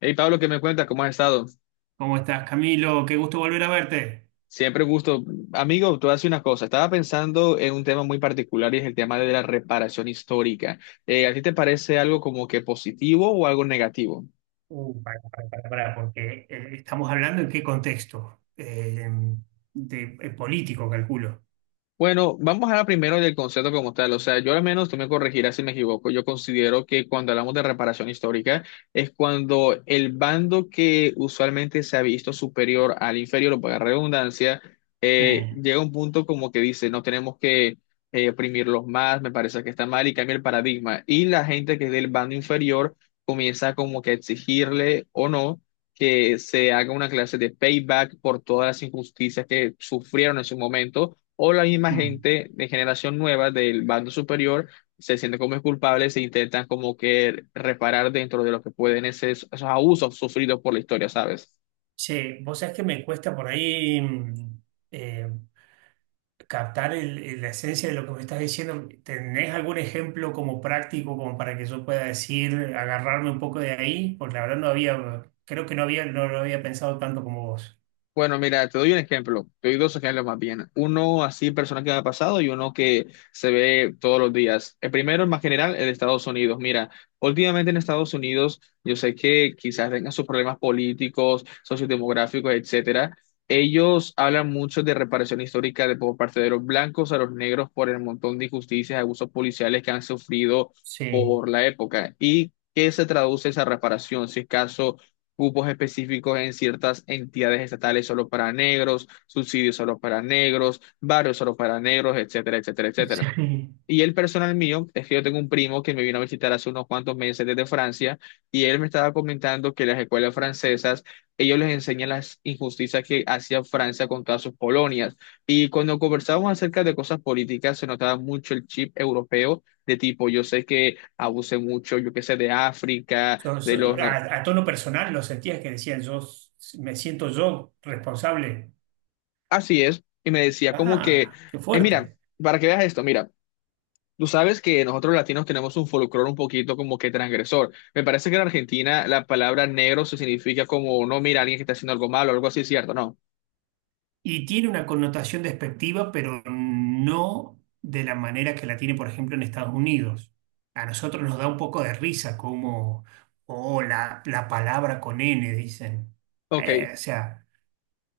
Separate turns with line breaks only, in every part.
Hey Pablo, ¿qué me cuentas? ¿Cómo has estado?
¿Cómo estás, Camilo? Qué gusto volver a verte.
Siempre un gusto. Amigo, tú haces una cosa. Estaba pensando en un tema muy particular y es el tema de la reparación histórica. ¿A ti te parece algo como que positivo o algo negativo?
Para, para, para. ¿Estamos hablando en qué contexto, de, político, calculo?
Bueno, vamos a hablar primero del concepto como tal. O sea, yo al menos, tú me corregirás si me equivoco, yo considero que cuando hablamos de reparación histórica es cuando el bando que usualmente se ha visto superior al inferior, o para redundancia,
Sí.
llega a un punto como que dice, no tenemos que oprimirlos más, me parece que está mal y cambia el paradigma. Y la gente que es del bando inferior comienza como que a exigirle o no, que se haga una clase de payback por todas las injusticias que sufrieron en su momento o la misma
Mm.
gente de generación nueva del bando superior se siente como culpables e intentan como que reparar dentro de lo que pueden esos abusos sufridos por la historia, ¿sabes?
Che, vos sabés que me cuesta por ahí, eh, captar la esencia de lo que me estás diciendo. ¿Tenés algún ejemplo como práctico como para que yo pueda decir, agarrarme un poco de ahí? Porque la verdad no había, creo que no había, no lo había pensado tanto como vos.
Bueno, mira, te doy un ejemplo, te doy dos ejemplos más bien. Uno así personal que me ha pasado y uno que se ve todos los días. El primero, más general, el de Estados Unidos. Mira, últimamente en Estados Unidos, yo sé que quizás tengan sus problemas políticos, sociodemográficos, etcétera. Ellos hablan mucho de reparación histórica de por parte de los blancos a los negros por el montón de injusticias, abusos policiales que han sufrido
Sí,
por la época. ¿Y qué se traduce esa reparación? Si es caso cupos específicos en ciertas entidades estatales solo para negros, subsidios solo para negros, barrios solo para negros, etcétera, etcétera, etcétera.
sí.
Y el personal mío, es que yo tengo un primo que me vino a visitar hace unos cuantos meses desde Francia y él me estaba comentando que las escuelas francesas, ellos les enseñan las injusticias que hacía Francia con todas sus colonias. Y cuando conversábamos acerca de cosas políticas, se notaba mucho el chip europeo. De tipo, yo sé que abuse mucho, yo qué sé, de África, de los, no.
A tono personal lo sentías que decían, me siento yo responsable.
Así es, y me decía como que,
Ah, qué
mira,
fuerte.
para que veas esto, mira, tú sabes que nosotros latinos tenemos un folclore un poquito como que transgresor. Me parece que en Argentina la palabra negro se significa como, no, mira, alguien que está haciendo algo malo, algo así, ¿cierto? No.
Y tiene una connotación despectiva, pero no de la manera que la tiene, por ejemplo, en Estados Unidos. A nosotros nos da un poco de risa, como, oh, la palabra con N, dicen.
Ok.
O sea,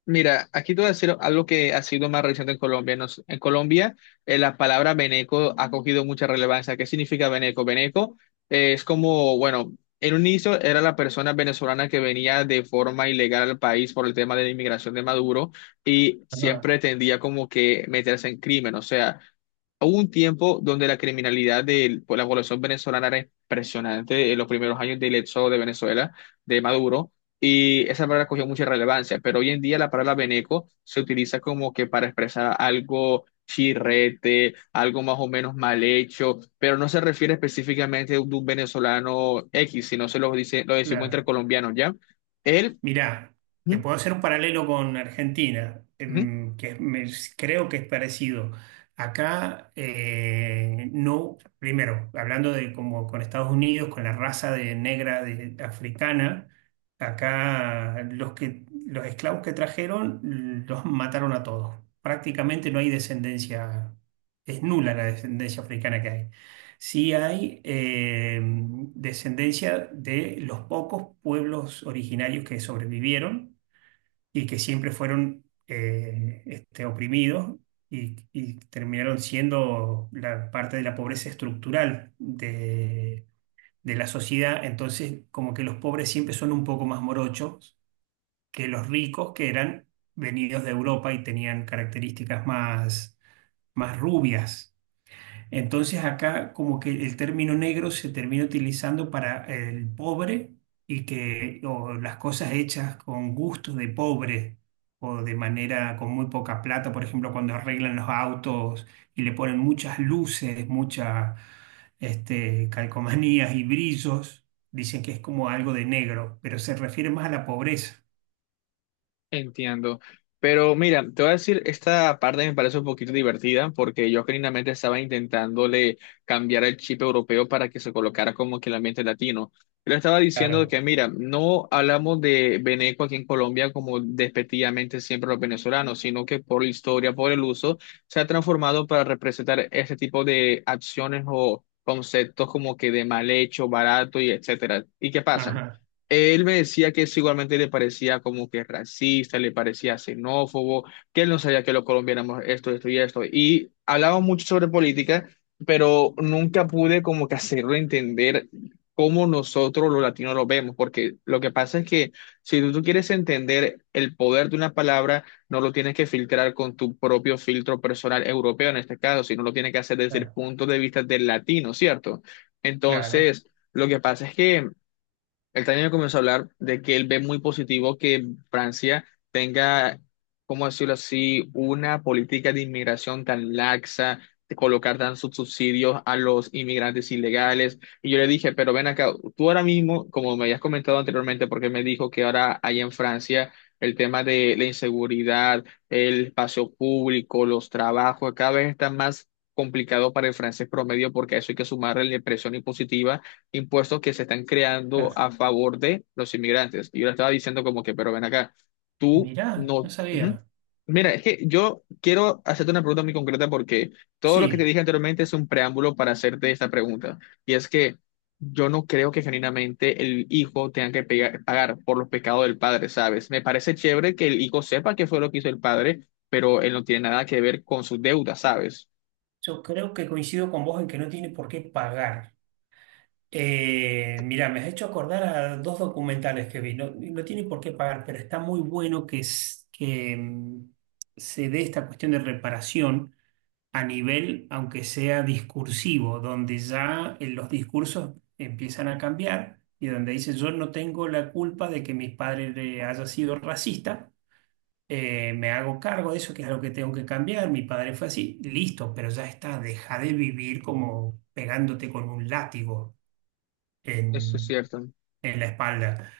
Mira, aquí te voy a decir algo que ha sido más reciente en Colombia. En Colombia, la palabra Beneco ha cogido mucha relevancia. ¿Qué significa Beneco? Beneco es como, bueno, en un inicio era la persona venezolana que venía de forma ilegal al país por el tema de la inmigración de Maduro y
ajá,
siempre tendía como que meterse en crimen. O sea, hubo un tiempo donde la criminalidad de la población venezolana era impresionante en los primeros años del éxodo de Venezuela, de Maduro, y esa palabra cogió mucha relevancia, pero hoy en día la palabra veneco se utiliza como que para expresar algo chirrete, algo más o menos mal hecho, pero no se refiere específicamente de un venezolano X, sino se lo dice, lo decimos entre
claro.
colombianos, ¿ya? Él,
Mirá, te
ujú,
puedo hacer un paralelo con Argentina,
ujú.
creo que es parecido. Acá, no, primero, hablando de como con Estados Unidos, con la raza de negra africana. Acá los que, los esclavos que trajeron los mataron a todos. Prácticamente no hay descendencia, es nula la descendencia africana que hay. Sí hay descendencia de los pocos pueblos originarios que sobrevivieron y que siempre fueron oprimidos, y terminaron siendo la parte de la pobreza estructural de la sociedad. Entonces, como que los pobres siempre son un poco más morochos que los ricos que eran venidos de Europa y tenían características más rubias. Entonces acá como que el término negro se termina utilizando para el pobre y que o las cosas hechas con gusto de pobre o de manera con muy poca plata, por ejemplo, cuando arreglan los autos y le ponen muchas luces, muchas calcomanías y brillos, dicen que es como algo de negro, pero se refiere más a la pobreza.
Entiendo. Pero mira, te voy a decir, esta parte me parece un poquito divertida porque yo genuinamente estaba intentándole cambiar el chip europeo para que se colocara como que el ambiente latino. Pero estaba diciendo
Claro.
que, mira, no hablamos de Beneco aquí en Colombia como despectivamente siempre los venezolanos, sino que por la historia, por el uso, se ha transformado para representar este tipo de acciones o conceptos como que de mal hecho, barato y etcétera. ¿Y qué pasa?
Ajá,
Él me decía que eso igualmente le parecía como que racista, le parecía xenófobo, que él no sabía que los colombianos éramos esto, esto y esto. Y hablaba mucho sobre política, pero nunca pude como que hacerlo entender cómo nosotros los latinos lo vemos, porque lo que pasa es que si tú, tú quieres entender el poder de una palabra, no lo tienes que filtrar con tu propio filtro personal europeo en este caso, sino lo tienes que hacer desde el
claro,
punto de vista del latino, ¿cierto?
claro,
Entonces, lo que pasa es que... El también comenzó a hablar de que él ve muy positivo que Francia tenga, ¿cómo decirlo así?, una política de inmigración tan laxa, de colocar tan sus subsidios a los inmigrantes ilegales. Y yo le dije, pero ven acá, tú ahora mismo, como me habías comentado anteriormente, porque me dijo que ahora hay en Francia el tema de la inseguridad, el espacio público, los trabajos, cada vez está más complicado para el francés promedio porque a eso hay que sumarle la presión impositiva, impuestos que se están creando
claro.
a favor de los inmigrantes. Y yo le estaba diciendo como que, pero ven acá, tú
Mirá, no
no... Ujú.
sabía.
Mira, es que yo quiero hacerte una pregunta muy concreta porque todo lo que te
Sí.
dije anteriormente es un preámbulo para hacerte esta pregunta. Y es que yo no creo que genuinamente el hijo tenga que pagar por los pecados del padre, ¿sabes? Me parece chévere que el hijo sepa qué fue lo que hizo el padre, pero él no tiene nada que ver con sus deudas, ¿sabes?
Yo creo que coincido con vos en que no tiene por qué pagar. Mira, me has hecho acordar a dos documentales que vi. No, no tiene por qué pagar, pero está muy bueno que, que se dé esta cuestión de reparación a nivel, aunque sea discursivo, donde ya los discursos empiezan a cambiar y donde dice yo no tengo la culpa de que mis padres haya sido racista, me hago cargo de eso, que es algo que tengo que cambiar, mi padre fue así, listo, pero ya está, deja de vivir como pegándote con un látigo
Eso es
en,
cierto.
en la espalda.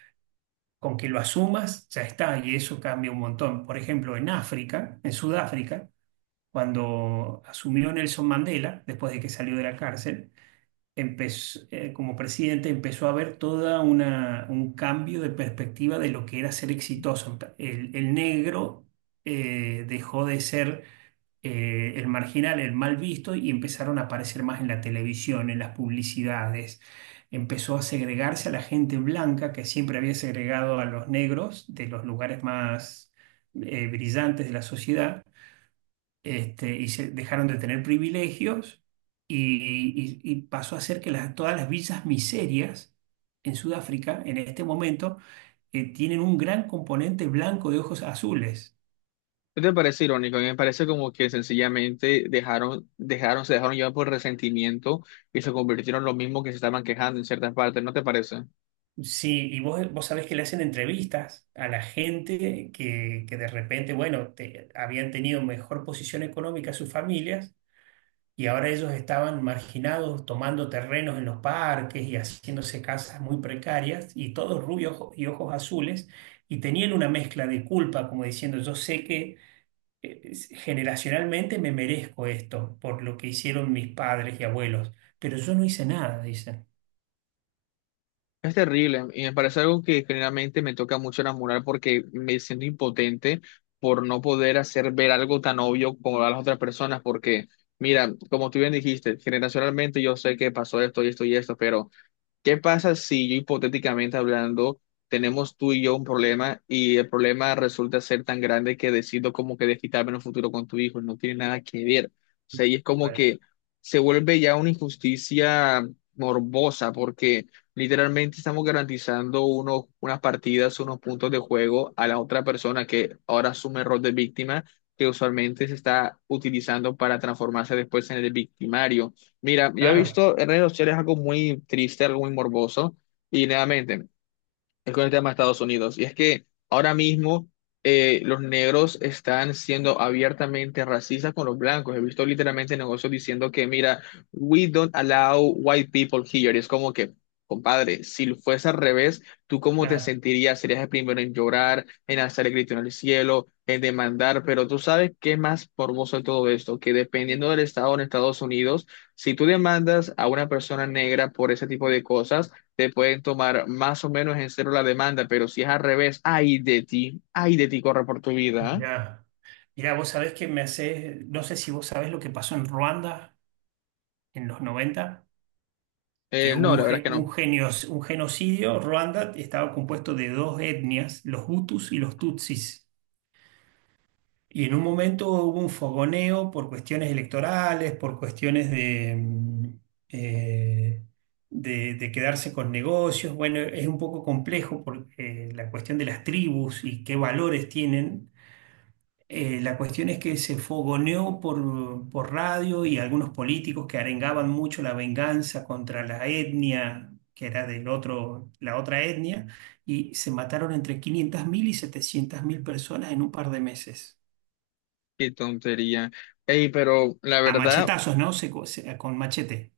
Con que lo asumas, ya está, y eso cambia un montón. Por ejemplo, en África, en Sudáfrica, cuando asumió Nelson Mandela, después de que salió de la cárcel, como presidente empezó a ver toda una, un cambio de perspectiva de lo que era ser exitoso. El negro dejó de ser el marginal, el mal visto, y empezaron a aparecer más en la televisión, en las publicidades. Empezó a segregarse a la gente blanca, que siempre había segregado a los negros de los lugares más brillantes de la sociedad, y se dejaron de tener privilegios y pasó a ser que todas las villas miserias en Sudáfrica en este momento tienen un gran componente blanco de ojos azules.
¿No te parece irónico? A mí me parece como que sencillamente dejaron, dejaron, se dejaron llevar por resentimiento y se convirtieron en los mismos que se estaban quejando en ciertas partes, ¿no te parece?
Sí, y vos sabés que le hacen entrevistas a la gente que de repente, bueno, habían tenido mejor posición económica sus familias y ahora ellos estaban marginados tomando terrenos en los parques y haciéndose casas muy precarias y todos rubios y ojos azules y tenían una mezcla de culpa como diciendo yo sé que eh, generacionalmente me merezco esto por lo que hicieron mis padres y abuelos, pero yo no hice nada, dicen.
Es terrible y me parece algo que generalmente me toca mucho enamorar porque me siento impotente por no poder hacer ver algo tan obvio como a las otras personas porque, mira, como tú bien dijiste, generacionalmente yo sé que pasó esto y esto y esto, pero... ¿Qué pasa si yo hipotéticamente hablando tenemos tú y yo un problema y el problema resulta ser tan grande que decido como que desquitarme en un futuro con tu hijo? No tiene nada que ver. O sea, y es como
Bueno,
que se vuelve ya una injusticia morbosa porque literalmente estamos garantizando unas partidas, unos puntos de juego a la otra persona que ahora asume el rol de víctima que usualmente se está utilizando para transformarse después en el victimario. Mira, yo he
claro.
visto en redes sociales algo muy triste, algo muy morboso, y nuevamente, es con el tema de Estados Unidos. Y es que ahora mismo los negros están siendo abiertamente racistas con los blancos. He visto literalmente negocios diciendo que, mira, we don't allow white people here. Y es como que, compadre, si fuese al revés, ¿tú cómo te
Claro,
sentirías? Serías el primero en llorar, en hacer el grito en el cielo, en demandar. Pero tú sabes qué más morboso de todo esto, que dependiendo del estado en Estados Unidos, si tú demandas a una persona negra por ese tipo de cosas, te pueden tomar más o menos en cero la demanda, pero si es al revés, ay de ti, corre por tu vida.
ya. Mirá, vos sabés que me hace, no sé si vos sabés lo que pasó en Ruanda en los 90
¿Eh?
que hubo
No,
un,
la verdad es
ge-
que no.
un, genio- un genocidio. Ruanda estaba compuesto de dos etnias, los Hutus y los Tutsis. Y en un momento hubo un fogoneo por cuestiones electorales, por cuestiones eh, de quedarse con negocios. Bueno, es un poco complejo porque la cuestión de las tribus y qué valores tienen. La cuestión es que se fogoneó por radio y algunos políticos que arengaban mucho la venganza contra la etnia, que era del otro, la otra etnia, y se mataron entre 500.000 y 700.000 personas en un par de meses.
Qué tontería. Ey, pero la
A
verdad,
machetazos, ¿no? Con machete.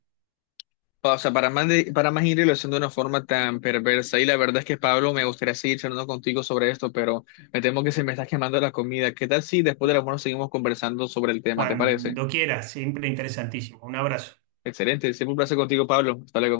o sea, para más, de, para más irlo haciendo de una forma tan perversa, y la verdad es que Pablo, me gustaría seguir charlando contigo sobre esto, pero me temo que se me está quemando la comida. ¿Qué tal si después del almuerzo seguimos conversando sobre el tema? ¿Te parece?
Cuando quieras, siempre interesantísimo. Un abrazo.
Excelente, siempre un placer contigo, Pablo. Hasta luego.